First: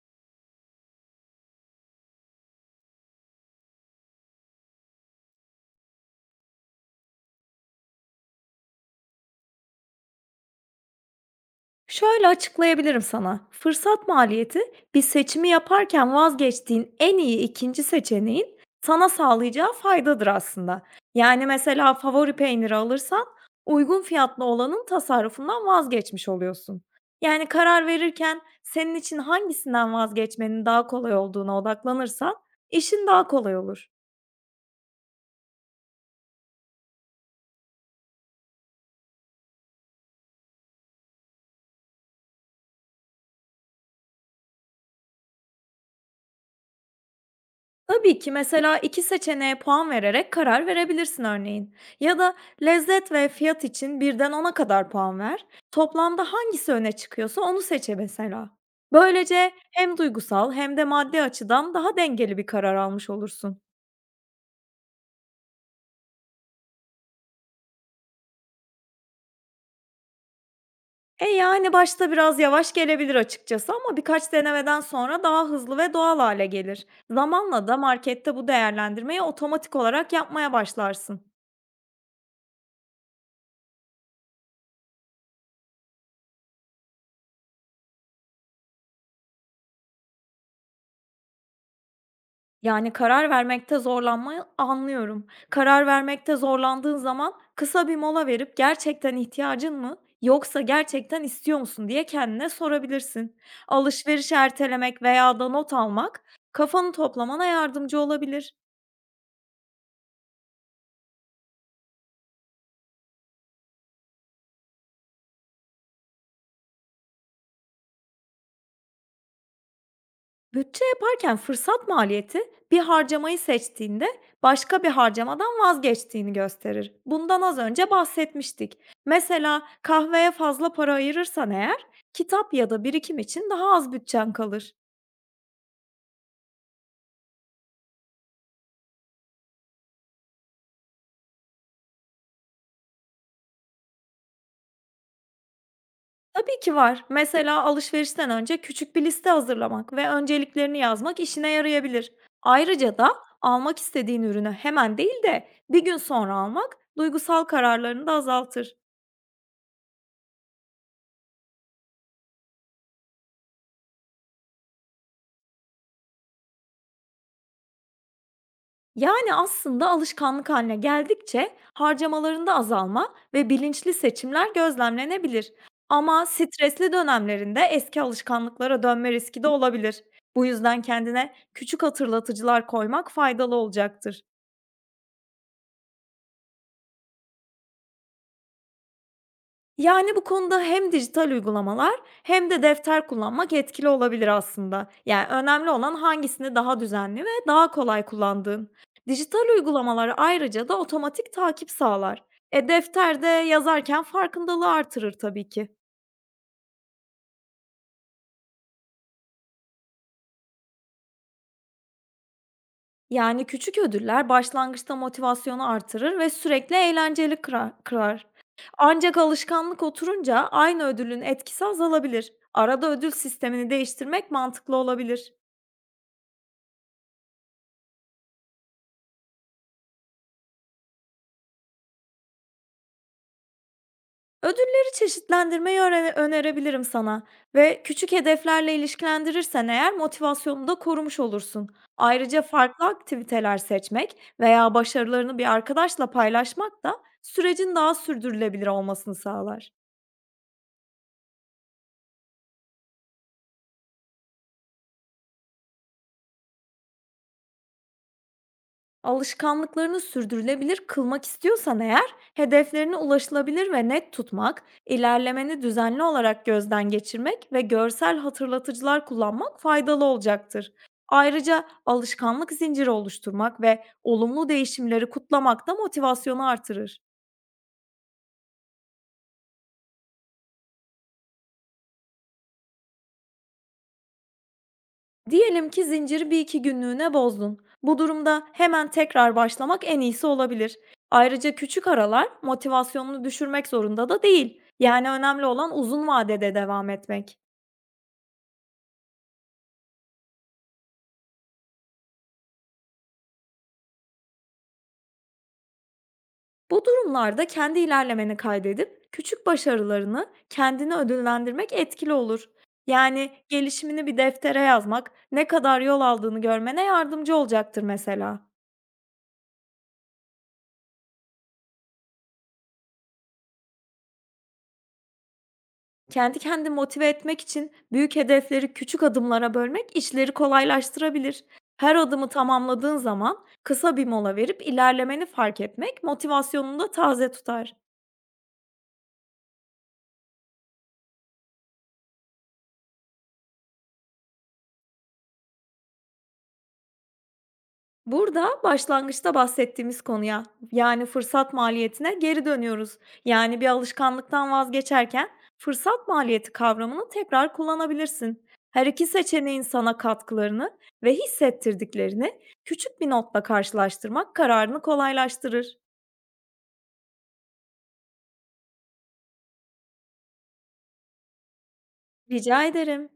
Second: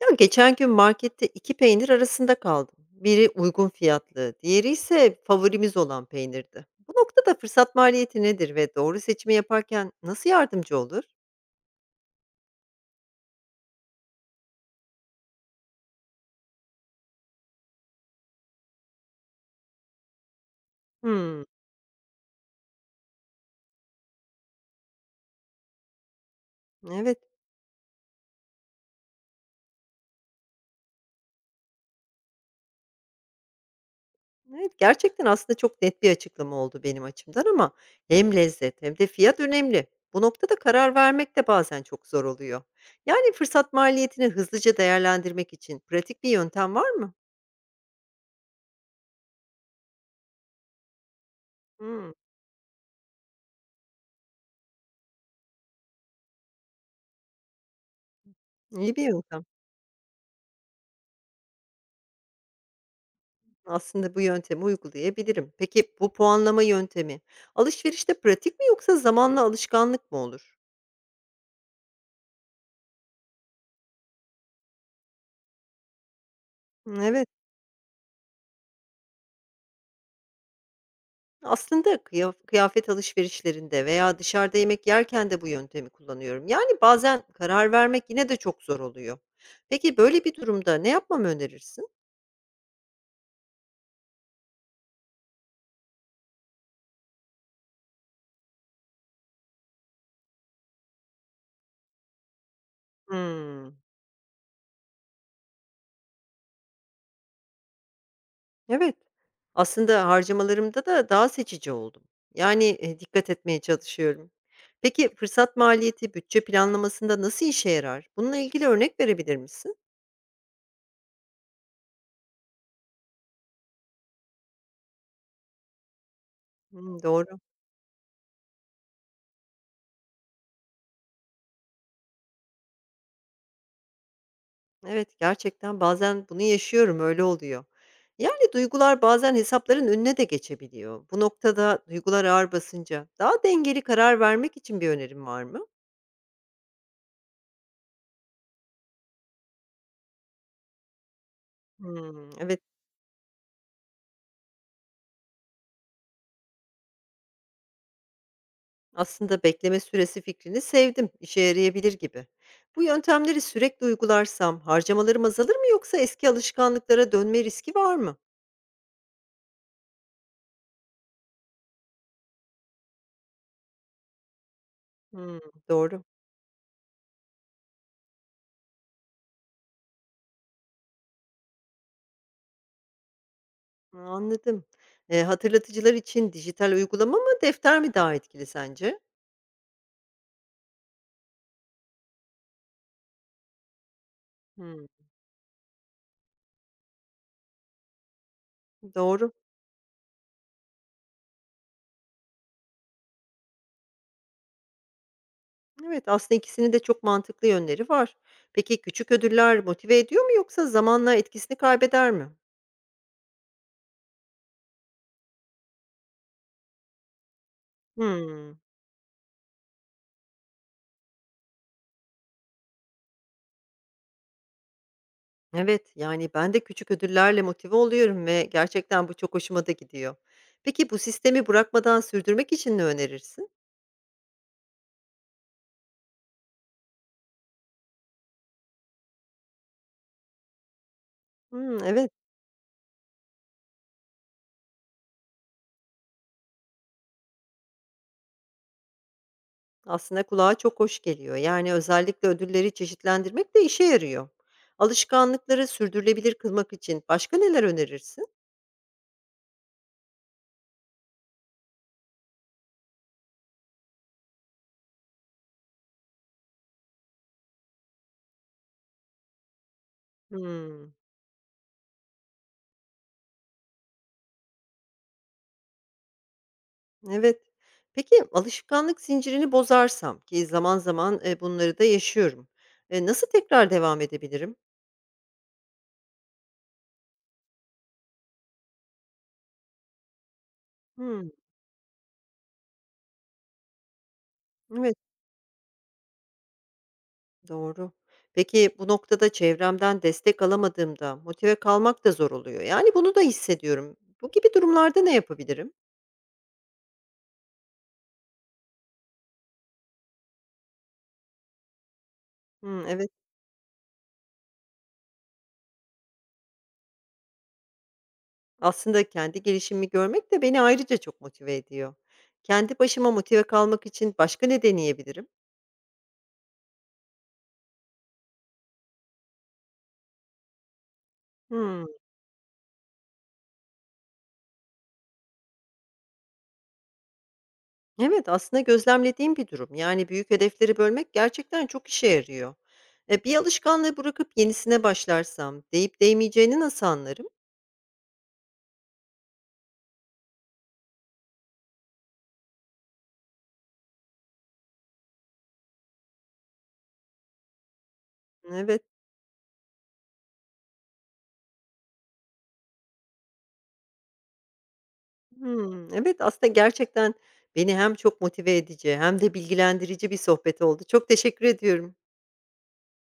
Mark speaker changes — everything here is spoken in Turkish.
Speaker 1: Ya geçen gün markette 2 peynir arasında kaldım. Biri uygun fiyatlı, diğeri ise favorimiz olan peynirdi. Bu noktada fırsat maliyeti nedir ve doğru seçimi yaparken nasıl yardımcı olur?
Speaker 2: Şöyle açıklayabilirim sana. Fırsat maliyeti bir seçimi yaparken vazgeçtiğin en iyi ikinci seçeneğin sana sağlayacağı faydadır aslında.
Speaker 1: Hmm,
Speaker 2: Yani mesela favori peyniri alırsan uygun fiyatlı olanın tasarrufundan vazgeçmiş oluyorsun.
Speaker 1: evet,
Speaker 2: Yani karar verirken senin için hangisinden vazgeçmenin daha kolay olduğuna odaklanırsan işin daha kolay olur.
Speaker 1: evet gerçekten aslında çok net bir açıklama oldu benim açımdan ama hem lezzet hem de fiyat önemli. Bu noktada karar vermek de bazen çok zor oluyor. Yani fırsat maliyetini hızlıca değerlendirmek için pratik bir yöntem var mı?
Speaker 2: Tabii ki mesela 2 seçeneğe puan vererek karar verebilirsin örneğin.
Speaker 1: Hmm,
Speaker 2: Ya da lezzet ve fiyat için 1'den 10'a kadar puan ver. Toplamda hangisi öne çıkıyorsa onu seçe mesela.
Speaker 1: iyi bir yöntem.
Speaker 2: Böylece hem duygusal hem de maddi açıdan daha dengeli bir karar almış olursun.
Speaker 1: Aslında bu yöntemi uygulayabilirim. Peki bu puanlama yöntemi alışverişte pratik mi yoksa zamanla alışkanlık mı olur?
Speaker 2: E yani başta biraz yavaş gelebilir açıkçası ama birkaç denemeden sonra daha hızlı ve doğal hale gelir.
Speaker 1: Hmm, evet.
Speaker 2: Zamanla da markette bu değerlendirmeyi otomatik olarak yapmaya başlarsın.
Speaker 1: Aslında kıyafet alışverişlerinde veya dışarıda yemek yerken de bu yöntemi kullanıyorum. Yani bazen karar vermek yine de çok zor oluyor. Peki böyle bir durumda ne yapmamı önerirsin?
Speaker 2: Yani, karar vermekte zorlanmayı anlıyorum. Karar vermekte zorlandığın zaman kısa bir mola verip gerçekten ihtiyacın mı yoksa gerçekten istiyor musun diye kendine sorabilirsin.
Speaker 1: Hmm.
Speaker 2: Alışveriş ertelemek veya da not almak kafanı toplamana yardımcı olabilir.
Speaker 1: Evet. Aslında harcamalarımda da daha seçici oldum. Yani, dikkat etmeye çalışıyorum. Peki fırsat maliyeti bütçe planlamasında nasıl işe yarar? Bununla ilgili örnek verebilir misin?
Speaker 2: Bütçe yaparken fırsat maliyeti bir harcamayı seçtiğinde başka bir harcamadan vazgeçtiğini gösterir.
Speaker 1: Hımm, doğru.
Speaker 2: Bundan az önce bahsetmiştik. Mesela kahveye fazla para ayırırsan eğer kitap ya da birikim için daha az bütçen kalır.
Speaker 1: Evet, gerçekten bazen bunu yaşıyorum, öyle oluyor. Yani duygular bazen hesapların önüne de geçebiliyor. Bu noktada duygular ağır basınca daha dengeli karar vermek için bir önerim var mı?
Speaker 2: Tabii ki var. Mesela alışverişten önce küçük bir liste hazırlamak ve önceliklerini yazmak işine yarayabilir.
Speaker 1: Hımm, evet.
Speaker 2: Ayrıca da almak istediğin ürünü hemen değil de bir gün sonra almak duygusal kararlarını da azaltır.
Speaker 1: Aslında bekleme süresi fikrini sevdim. İşe yarayabilir gibi. Bu yöntemleri sürekli uygularsam harcamalarım azalır mı yoksa eski alışkanlıklara dönme riski var mı?
Speaker 2: Yani, aslında alışkanlık haline geldikçe harcamalarında azalma ve bilinçli seçimler
Speaker 1: Hmm,
Speaker 2: gözlemlenebilir.
Speaker 1: doğru.
Speaker 2: Ama stresli dönemlerinde eski alışkanlıklara dönme riski de olabilir. Bu yüzden kendine küçük hatırlatıcılar koymak faydalı
Speaker 1: Ha,
Speaker 2: olacaktır.
Speaker 1: anladım. Hatırlatıcılar için dijital uygulama mı defter mi daha etkili sence?
Speaker 2: Yani, bu konuda hem dijital uygulamalar hem de defter kullanmak etkili olabilir
Speaker 1: Hmm,
Speaker 2: aslında. Yani, önemli olan hangisini daha düzenli ve daha kolay kullandığın.
Speaker 1: doğru.
Speaker 2: Dijital uygulamalar ayrıca da otomatik takip sağlar. E, defter yazarken farkındalığı artırır tabii ki.
Speaker 1: Evet, aslında ikisinin de çok mantıklı yönleri var. Peki küçük ödüller motive ediyor mu yoksa zamanla etkisini kaybeder mi?
Speaker 2: Yani, küçük ödüller başlangıçta motivasyonu artırır ve sürekli eğlenceli kırar kırar.
Speaker 1: Hmm,
Speaker 2: Ancak alışkanlık oturunca aynı ödülün etkisi azalabilir. Arada ödül sistemini değiştirmek mantıklı olabilir.
Speaker 1: evet, yani ben de küçük ödüllerle motive oluyorum ve gerçekten bu çok hoşuma da gidiyor. Peki bu sistemi bırakmadan sürdürmek için ne önerirsin?
Speaker 2: Ödülleri çeşitlendirmeyi önerebilirim sana ve küçük hedeflerle ilişkilendirirsen eğer motivasyonunu da korumuş olursun.
Speaker 1: Hmm, evet,
Speaker 2: Ayrıca farklı aktiviteler seçmek veya başarılarını bir arkadaşla paylaşmak da sürecin daha sürdürülebilir olmasını sağlar.
Speaker 1: aslında kulağa çok hoş geliyor. Yani özellikle ödülleri çeşitlendirmek de işe yarıyor. Alışkanlıkları sürdürülebilir kılmak için başka neler önerirsin?
Speaker 2: Alışkanlıklarını sürdürülebilir kılmak istiyorsan eğer, hedeflerini ulaşılabilir ve net tutmak, ilerlemeni düzenli olarak gözden geçirmek ve görsel hatırlatıcılar kullanmak faydalı olacaktır.
Speaker 1: Hmm,
Speaker 2: Ayrıca alışkanlık zinciri oluşturmak ve olumlu değişimleri kutlamak da motivasyonu artırır.
Speaker 1: evet. Peki alışkanlık zincirini bozarsam ki zaman zaman bunları da yaşıyorum. Nasıl tekrar devam edebilirim?
Speaker 2: Diyelim ki zinciri bir iki günlüğüne bozdun. Bu durumda hemen tekrar başlamak en iyisi olabilir.
Speaker 1: Hmm,
Speaker 2: Ayrıca küçük aralar motivasyonunu düşürmek zorunda da değil.
Speaker 1: evet.
Speaker 2: Yani önemli olan uzun vadede devam etmek.
Speaker 1: Doğru. Peki bu noktada çevremden destek alamadığımda motive kalmak da zor oluyor. Yani bunu da hissediyorum. Bu gibi durumlarda ne yapabilirim?
Speaker 2: Bu durumlarda kendi ilerlemeni kaydedip küçük başarılarını kendine ödüllendirmek etkili olur.
Speaker 1: Hmm, evet.
Speaker 2: Yani gelişimini bir deftere yazmak ne kadar yol aldığını görmene yardımcı olacaktır mesela.
Speaker 1: Aslında kendi gelişimimi görmek de beni ayrıca çok motive ediyor. Kendi başıma motive kalmak için başka ne deneyebilirim?
Speaker 2: Kendi kendini motive etmek için büyük hedefleri küçük adımlara bölmek işleri kolaylaştırabilir.
Speaker 1: Hmm,
Speaker 2: Her adımı tamamladığın zaman kısa bir mola verip ilerlemeni fark etmek motivasyonunu da taze tutar.
Speaker 1: evet, aslında gözlemlediğim bir durum. Yani büyük hedefleri bölmek gerçekten çok işe yarıyor. Bir alışkanlığı bırakıp yenisine başlarsam, deyip değmeyeceğini nasıl anlarım?
Speaker 2: Burada başlangıçta bahsettiğimiz konuya yani fırsat maliyetine geri dönüyoruz. Yani bir alışkanlıktan vazgeçerken fırsat maliyeti kavramını tekrar kullanabilirsin.
Speaker 1: Evet.
Speaker 2: Her iki seçeneğin sana katkılarını ve hissettirdiklerini küçük bir notla karşılaştırmak kararını kolaylaştırır.
Speaker 1: Hımm. Evet, aslında gerçekten beni hem çok motive edici hem de bilgilendirici bir sohbet oldu. Çok teşekkür ediyorum.
Speaker 2: Rica ederim.